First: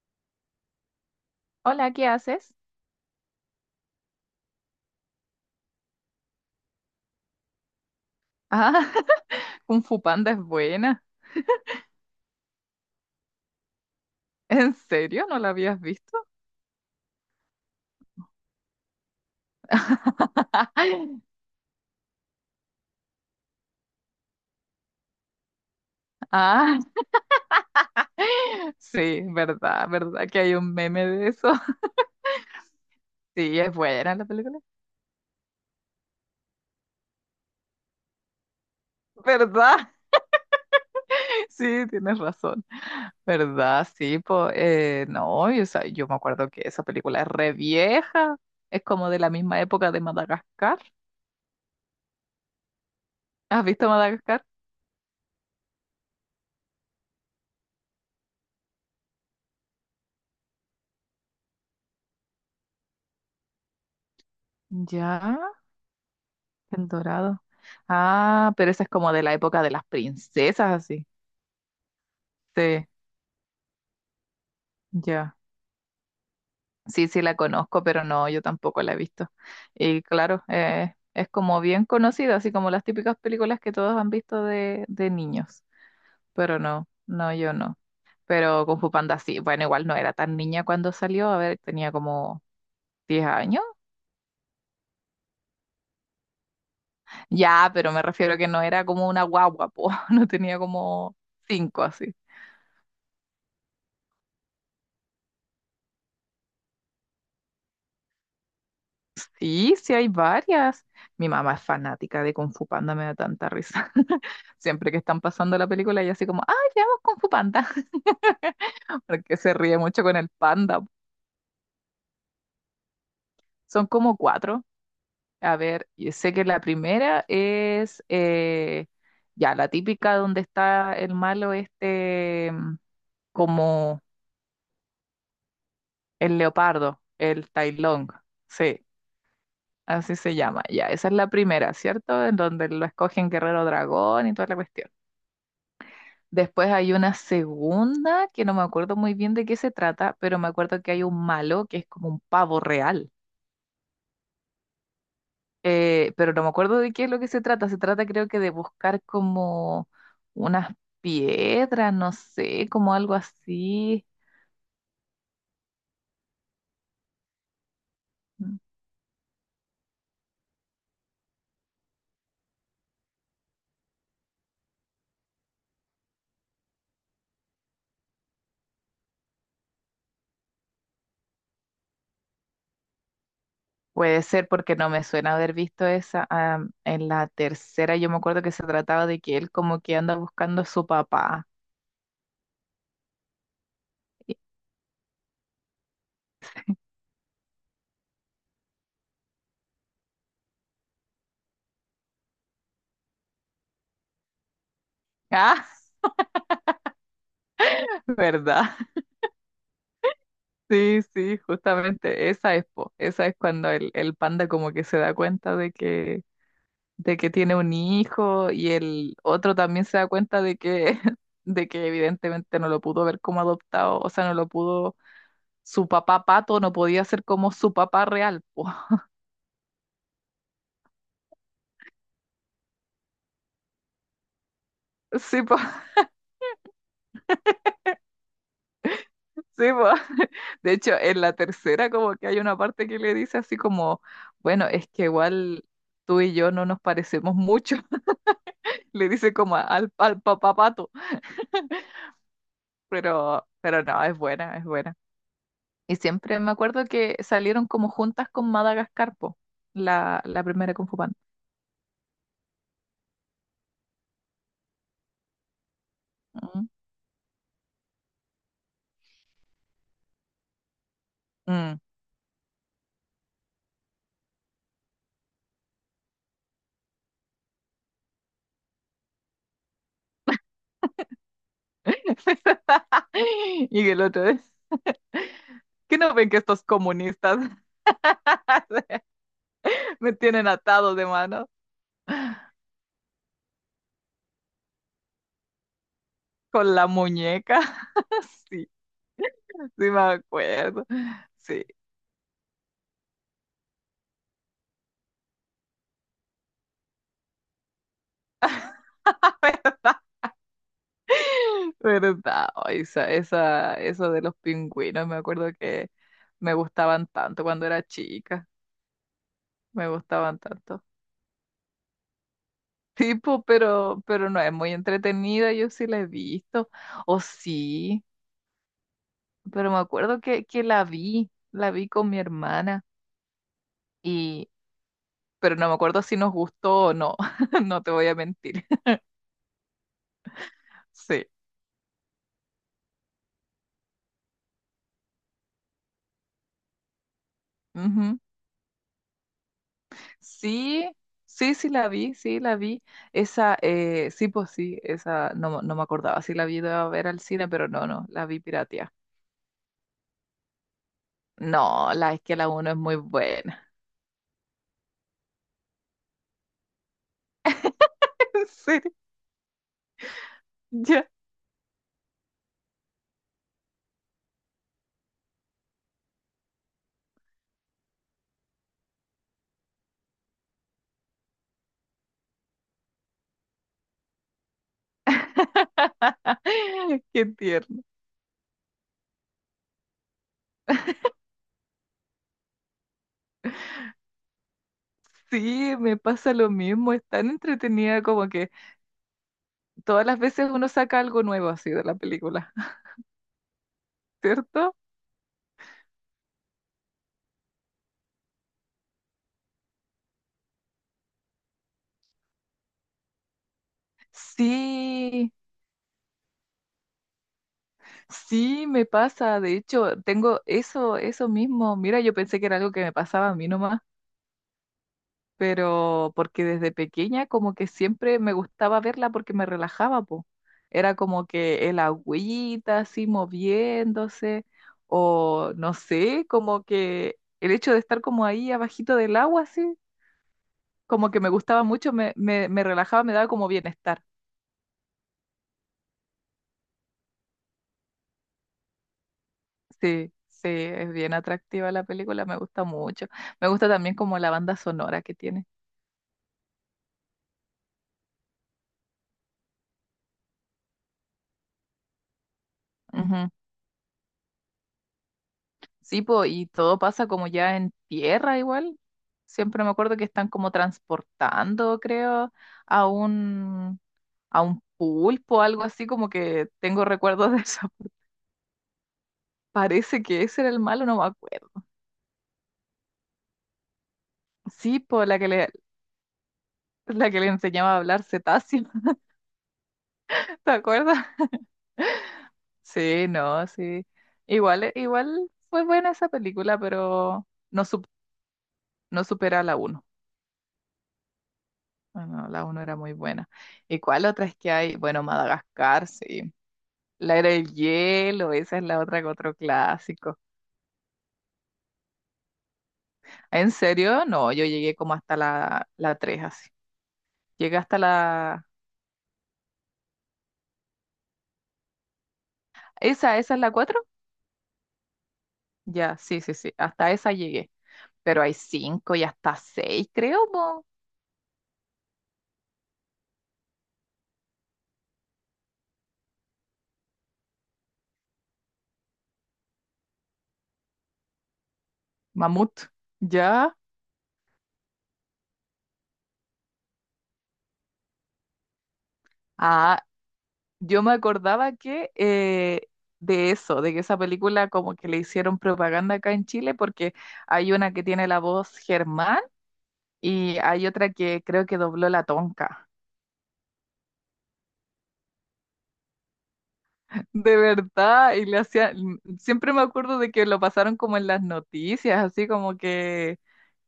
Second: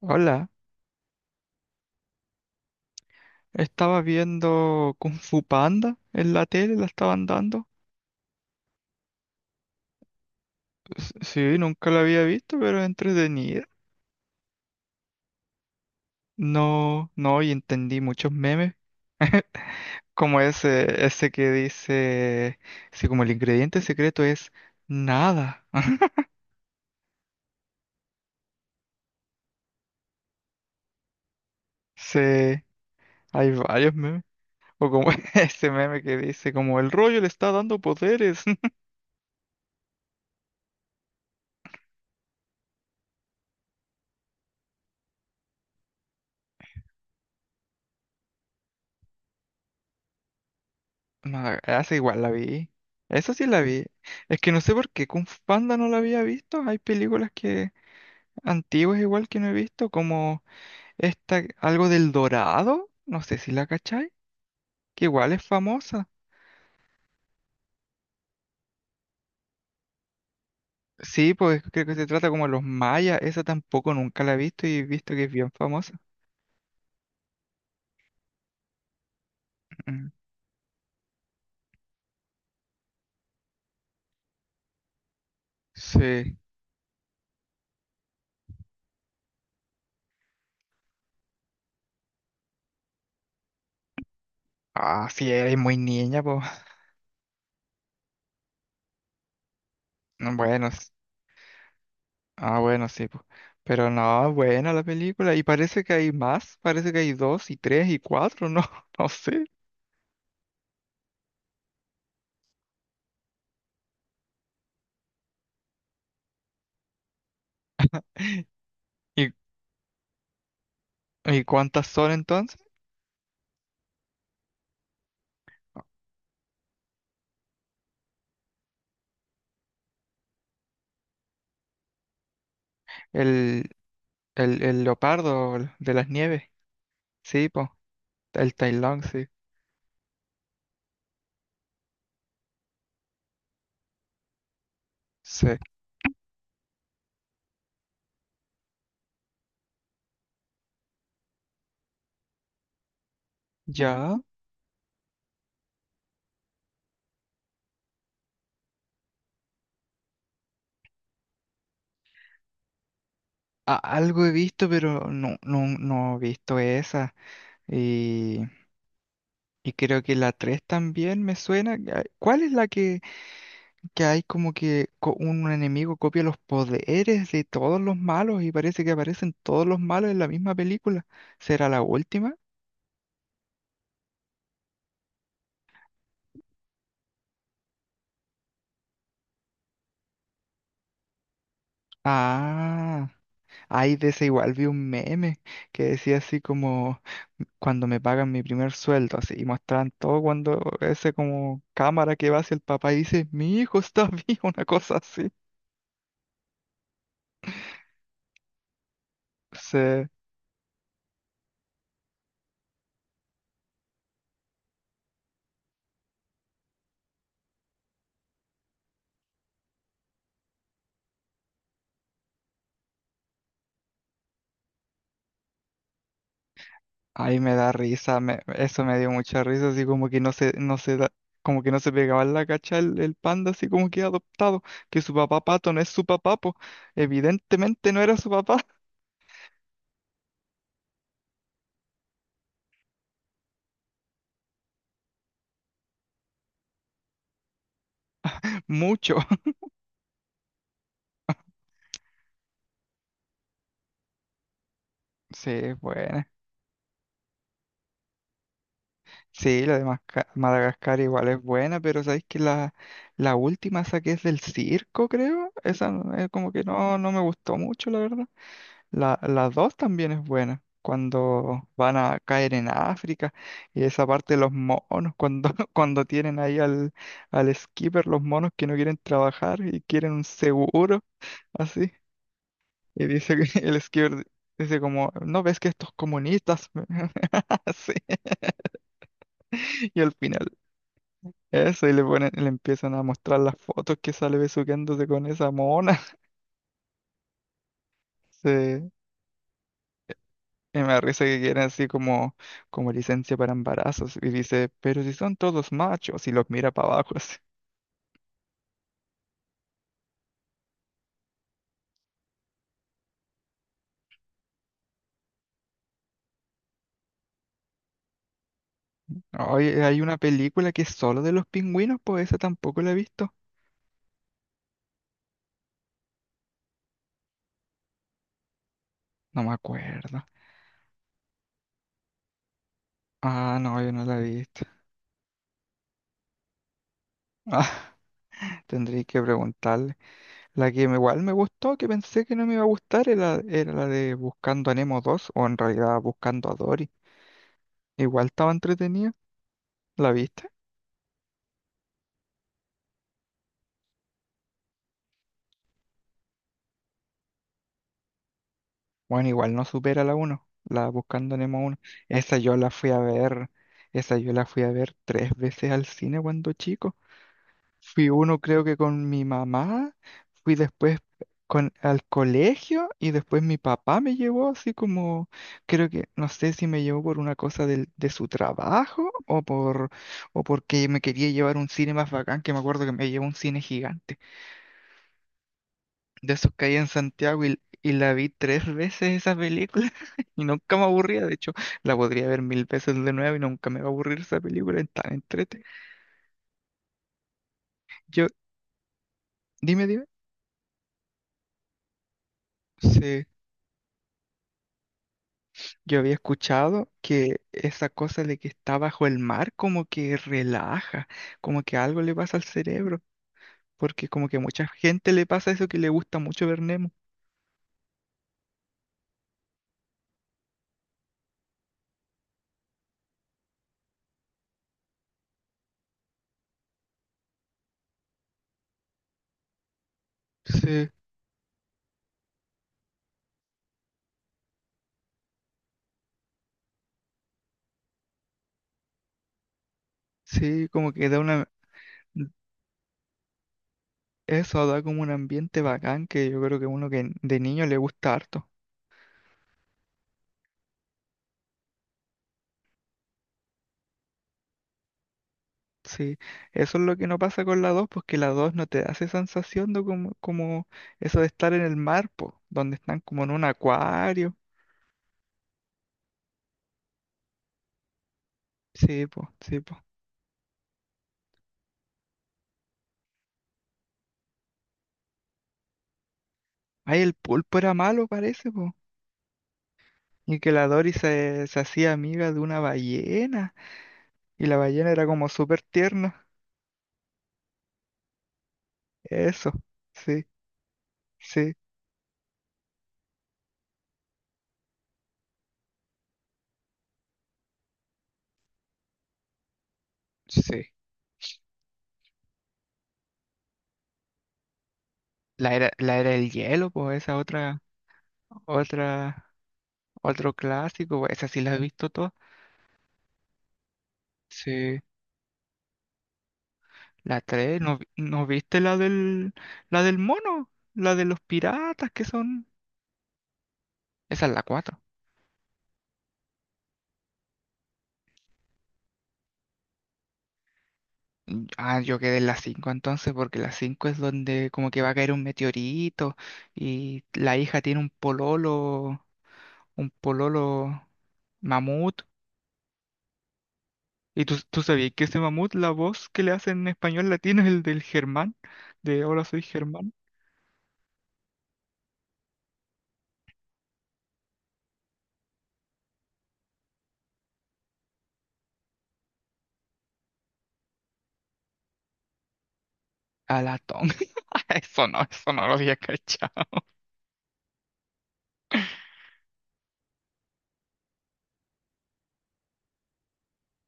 Hola, Hola, ¿qué haces? estaba viendo Kung Fu Panda en la tele, la estaban dando. Ah, Kung Fu Panda es buena. Sí, nunca la había visto, pero es entretenida. ¿En serio? ¿No la habías visto? No, no, y entendí muchos memes, como ese, ese que dice, sí, como el ingrediente secreto es nada. Ah, sí, verdad, que hay un meme de eso. Sí, hay Sí, es varios buena memes. la película. O como ese meme que dice, como el rollo le está dando poderes. ¿Verdad? Sí, tienes razón. ¿Verdad? Sí, pues, no, y, o sea, yo me acuerdo que esa película es re vieja. Es como de la misma época de Madagascar. No, esa igual la vi. Esa sí la ¿Has vi. visto Es Madagascar? que no sé por qué Kung Fu Panda no la había visto. Hay películas que antiguas igual que no he visto, como esta, algo del Dorado, no sé si la cachai, que igual Ya, es famosa. El Dorado. Ah, pero esa es como de la época de las princesas, así. Sí, pues creo que se trata como los Sí, mayas, esa tampoco nunca la he visto y he visto que es ya. bien famosa. Sí, sí la conozco, pero no, yo tampoco la he visto. Y Mm, claro, es como bien conocida, así como las típicas películas que todos han visto de niños. sí. Pero no, no, yo no. Pero Kung Fu Panda sí, bueno, igual no era tan niña cuando salió, a ver, tenía como 10 años. Ah, sí, eres muy niña, pues. Ya, pero me refiero que no era como una guagua, po. No tenía Bueno, como 5 así. ah, bueno, sí, pues. Pero no, buena la película. Y parece que hay más, parece que hay dos y tres y cuatro, no, no sé. Sí, sí hay varias. Mi mamá es fanática de Kung Fu Panda, me da tanta risa. Siempre que están pasando la película, ella así como, ¡ay, veamos Kung Fu Panda! ¿Y, Porque se ríe mucho con el panda. ¿Y cuántas son entonces? Son como cuatro. A ver, yo sé que la primera es ya la típica donde está el malo este, El, como el leopardo de las el nieves. leopardo, Sí, el pues. Tai Lung. El Tai Sí, Lung, sí. así se llama. Ya, esa es la primera, ¿cierto? En donde lo escogen guerrero dragón y toda la cuestión. Sí. Después hay una segunda que no me acuerdo muy bien de qué se trata, pero me acuerdo que hay un malo que es como un pavo real. Ya. Pero no me acuerdo de qué es lo que se trata. Se trata creo que de buscar como unas piedras, no sé, como algo así. Algo he visto, pero no, no, no he visto esa. Y, Mm. y creo que la 3 también me suena. ¿Ah, cuál es la que hay como que un enemigo copia los poderes de todos los malos y parece que aparecen todos los malos en la misma película? ¿Será la última? Puede ser porque no me suena haber visto esa. Ah, en la tercera yo me acuerdo que se trataba de que él como que anda buscando a su papá. Ah, ay, de esa Y- igual vi un meme que decía así como... cuando me pagan mi primer sueldo, así, y mostraban todo cuando ese como cámara que va hacia el papá y dice, mi hijo está vivo, una cosa así. Ah, ¿verdad? Sí, Sí, sí, justamente esa es, po, esa es cuando el panda como que se da cuenta de que tiene un hijo y el otro también se da cuenta de que, de que evidentemente no lo pudo ver como adoptado, o sea, no lo pudo, su papá pato no podía ser ahí como me da su papá risa, real, po. eso me dio mucha risa, así como que no se da, como que no se pegaba en la cacha el panda, así como que adoptado, que su papá Sí, po, pato no es su papá, po. Evidentemente no era su papá, sí, po. De hecho, en la tercera como que hay una parte que le dice así como, bueno, es que igual tú y yo no nos parecemos mucho, le mucho. dice como al papá pato. Pero no, es buena, es buena. Sí, Y bueno. siempre me acuerdo que salieron como juntas con Madagascar, po, Sí, la de la primera Kung Fu Madagascar Panda. igual es buena, pero sabéis que la última esa que es del circo, creo, esa como que Mm. no, no me gustó mucho, la verdad. La dos también es buena, cuando Mm. van a caer en África y esa parte de los monos, cuando, cuando tienen ahí al skipper, los monos que no quieren trabajar y quieren un seguro, así. Y dice que el Y el skipper otro es, dice como, ¿no ves que estos ¿qué no ven que estos comunistas? comunistas Así. Y al me tienen final atado de mano eso, y le ponen, le empiezan a mostrar las fotos que sale besuqueándose con esa mona. con la muñeca? Sí, Sí. sí me Y acuerdo. me da risa que quieren Sí, así como, como licencia para embarazos. Y dice, pero si son todos machos, y los mira para abajo así. verdad. Oh, esa, eso de los pingüinos, me acuerdo que me gustaban tanto cuando era chica. Oye, Me hay una gustaban película que tanto. es solo de los pingüinos, pues esa tampoco la he visto. Tipo, pero no es muy entretenida, yo sí la he visto, o sí, No me pero me acuerdo acuerdo. Que la vi con mi hermana, Ah, no, yo no la he y, visto. pero no me acuerdo si nos gustó o no, Ah, no te voy a mentir. tendría que preguntarle. La que igual Sí, me gustó, que pensé que no me iba a gustar, era la de Buscando a Nemo 2, o en realidad Buscando a Dory. ujú. Igual estaba entretenida. ¿La viste? Sí, sí, sí la vi, esa, sí, pues sí, esa, no, no me acordaba si la vi de a ver al cine, pero no, no, la vi piratea. Bueno, igual no supera la uno la Buscando Nemo uno. No, la es que Esa la yo la uno es fui muy a ver, buena. esa yo la fui a ver tres veces al cine cuando chico. Fui uno ¿En creo que serio? con mi mamá, fui después Ya. con, al colegio y después mi papá me llevó así como, creo que, no sé si me llevó por una cosa de su trabajo o por, o porque me quería llevar a un cine más bacán, que me acuerdo que me llevó a un cine gigante de esos que hay en Qué Santiago tierno. y la vi tres veces esa película y nunca me aburría. De hecho, la podría ver mil veces de nuevo y nunca me va a aburrir esa película. Es tan entrete. Sí, me pasa lo mismo, es tan entretenida Yo, como que dime. todas las veces uno saca algo nuevo así de la película, Sí, ¿cierto? yo había escuchado que esa cosa de que está bajo el mar como que relaja, como que algo le pasa al cerebro, porque como que a mucha gente le Sí, pasa eso que le gusta mucho ver Nemo. sí, me pasa, de hecho, tengo eso, eso mismo, mira, yo pensé que era algo que me pasaba a mí nomás, pero porque desde pequeña como que siempre me gustaba verla porque me relajaba, po. Sí, Era como que el agüita así moviéndose, o no sé, como que el hecho de estar como ahí abajito del agua, así sí, como que como da que me una... gustaba mucho, me relajaba, me daba como bienestar. Eso da como un ambiente bacán que yo creo que uno que de niño le gusta harto. Sí, sí, es bien atractiva la película, me gusta mucho. Me gusta también como la banda sonora que tiene. Sí, eso es lo que no pasa con la 2 porque la 2 no te da esa sensación de como, como eso de estar en el mar, po, donde están como en Ujú. un acuario. Sí, po, y todo pasa como ya en tierra igual. Sí, po, sí, Siempre me po. acuerdo que están como transportando, creo, a un, a un pulpo, algo así, como que tengo Ay, el recuerdos de pulpo eso. era malo, parece, po. Parece que Y ese era que el la malo, Dory no me acuerdo. se hacía amiga de una ballena, y la Sí, ballena po, era como súper tierna. la que le enseñaba a hablar cetáceo, Eso, sí, ¿te acuerdas? sí, Sí, no, sí. Igual, igual fue buena esa película, pero no, no supera a la uno. sí. Bueno, la uno era muy buena. ¿Y cuál otra es que hay? Bueno, Madagascar, La era del sí. hielo, pues La esa era del otra, hielo, esa es la otra, otra, otro clásico. otro clásico, po, esa sí la he visto toda. ¿En serio? No, yo llegué Sí, como hasta la 3 así. la Llegué 3 ¿no, hasta no la... viste la del mono? La de los piratas que son... ¿Esa, esa es la 4. Esa es la cuatro. Ya, sí, sí, sí. Hasta esa llegué. Pero hay 5 y hasta seis, creo, po. Mm, ah, yo quedé en la 5 entonces porque la 5 es donde como que va a caer un meteorito y la hija tiene un pololo mamut. Mamut. ¿Ya? ¿Y tú sabías que ese mamut, la voz que le hacen en español latino es el del Germán? De Hola soy Ah, Germán. yo me acordaba que de eso, de que esa película como que le hicieron propaganda acá en Chile, porque hay una que tiene la voz Germán y hay otra que creo que dobló la Tonka. A la tonga. Eso no lo había cachado. De verdad, y le hacían, siempre me acuerdo de que lo pasaron como en las noticias, así como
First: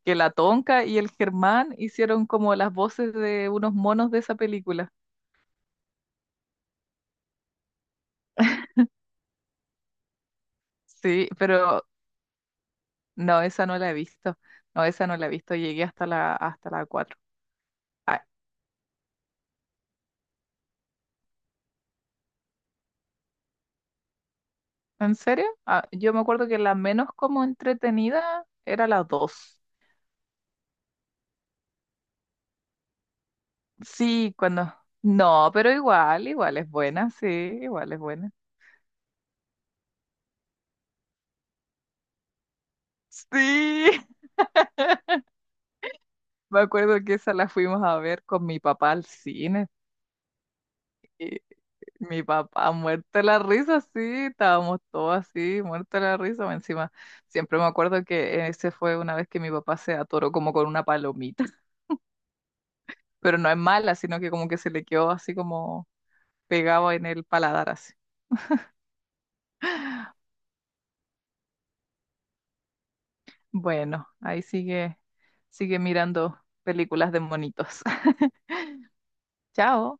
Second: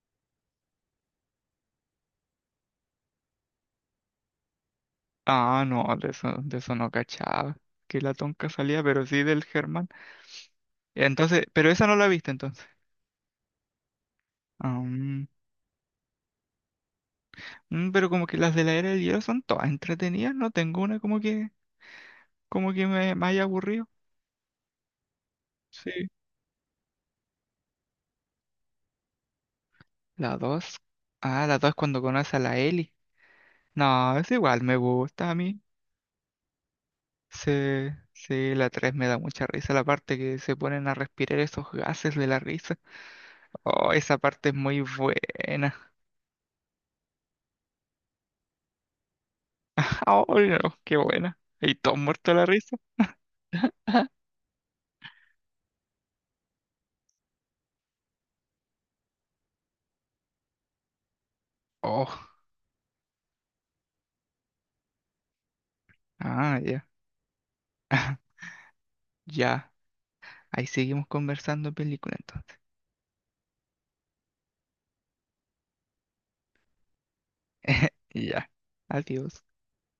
que la Tonka y el Germán hicieron como las voces de unos monos de esa película. Ah, no, de eso no cachaba. Que la tonca salía, pero sí del Germán. Sí, Entonces, pero pero esa no la viste entonces. no, esa no la he visto. Ah, No, esa no la he visto. Llegué hasta hasta la 4. Pero como que las de la era del hielo son todas entretenidas, no tengo una como que me haya aburrido. ¿En serio? Ah, Sí. yo me acuerdo que la menos como entretenida era la 2. La dos. Ah, la dos es cuando conoce a la Ellie. No, es Sí, igual, cuando... me gusta a No, mí. pero igual, igual es buena, sí, Sí, igual es buena. sí, la tres me da mucha risa, la parte que se ponen a respirar esos gases de la risa. Sí, Oh, esa parte es muy buena. me acuerdo que esa la fuimos a ver con mi papá al cine. Oh, no, qué buena. Y Y todo mi muerto de la papá risa. muerto de la risa, sí, estábamos todos así, muerto de la risa. Más encima, siempre me acuerdo que ese fue una vez que mi papá se atoró como con una palomita, Oh, pero no es mala, sino que como que se le quedó así como ah, ya. pegado en el paladar así. Ya, ahí seguimos conversando película entonces. Bueno, ahí sigue, sigue mirando películas de monitos. Ya, adiós. Chao.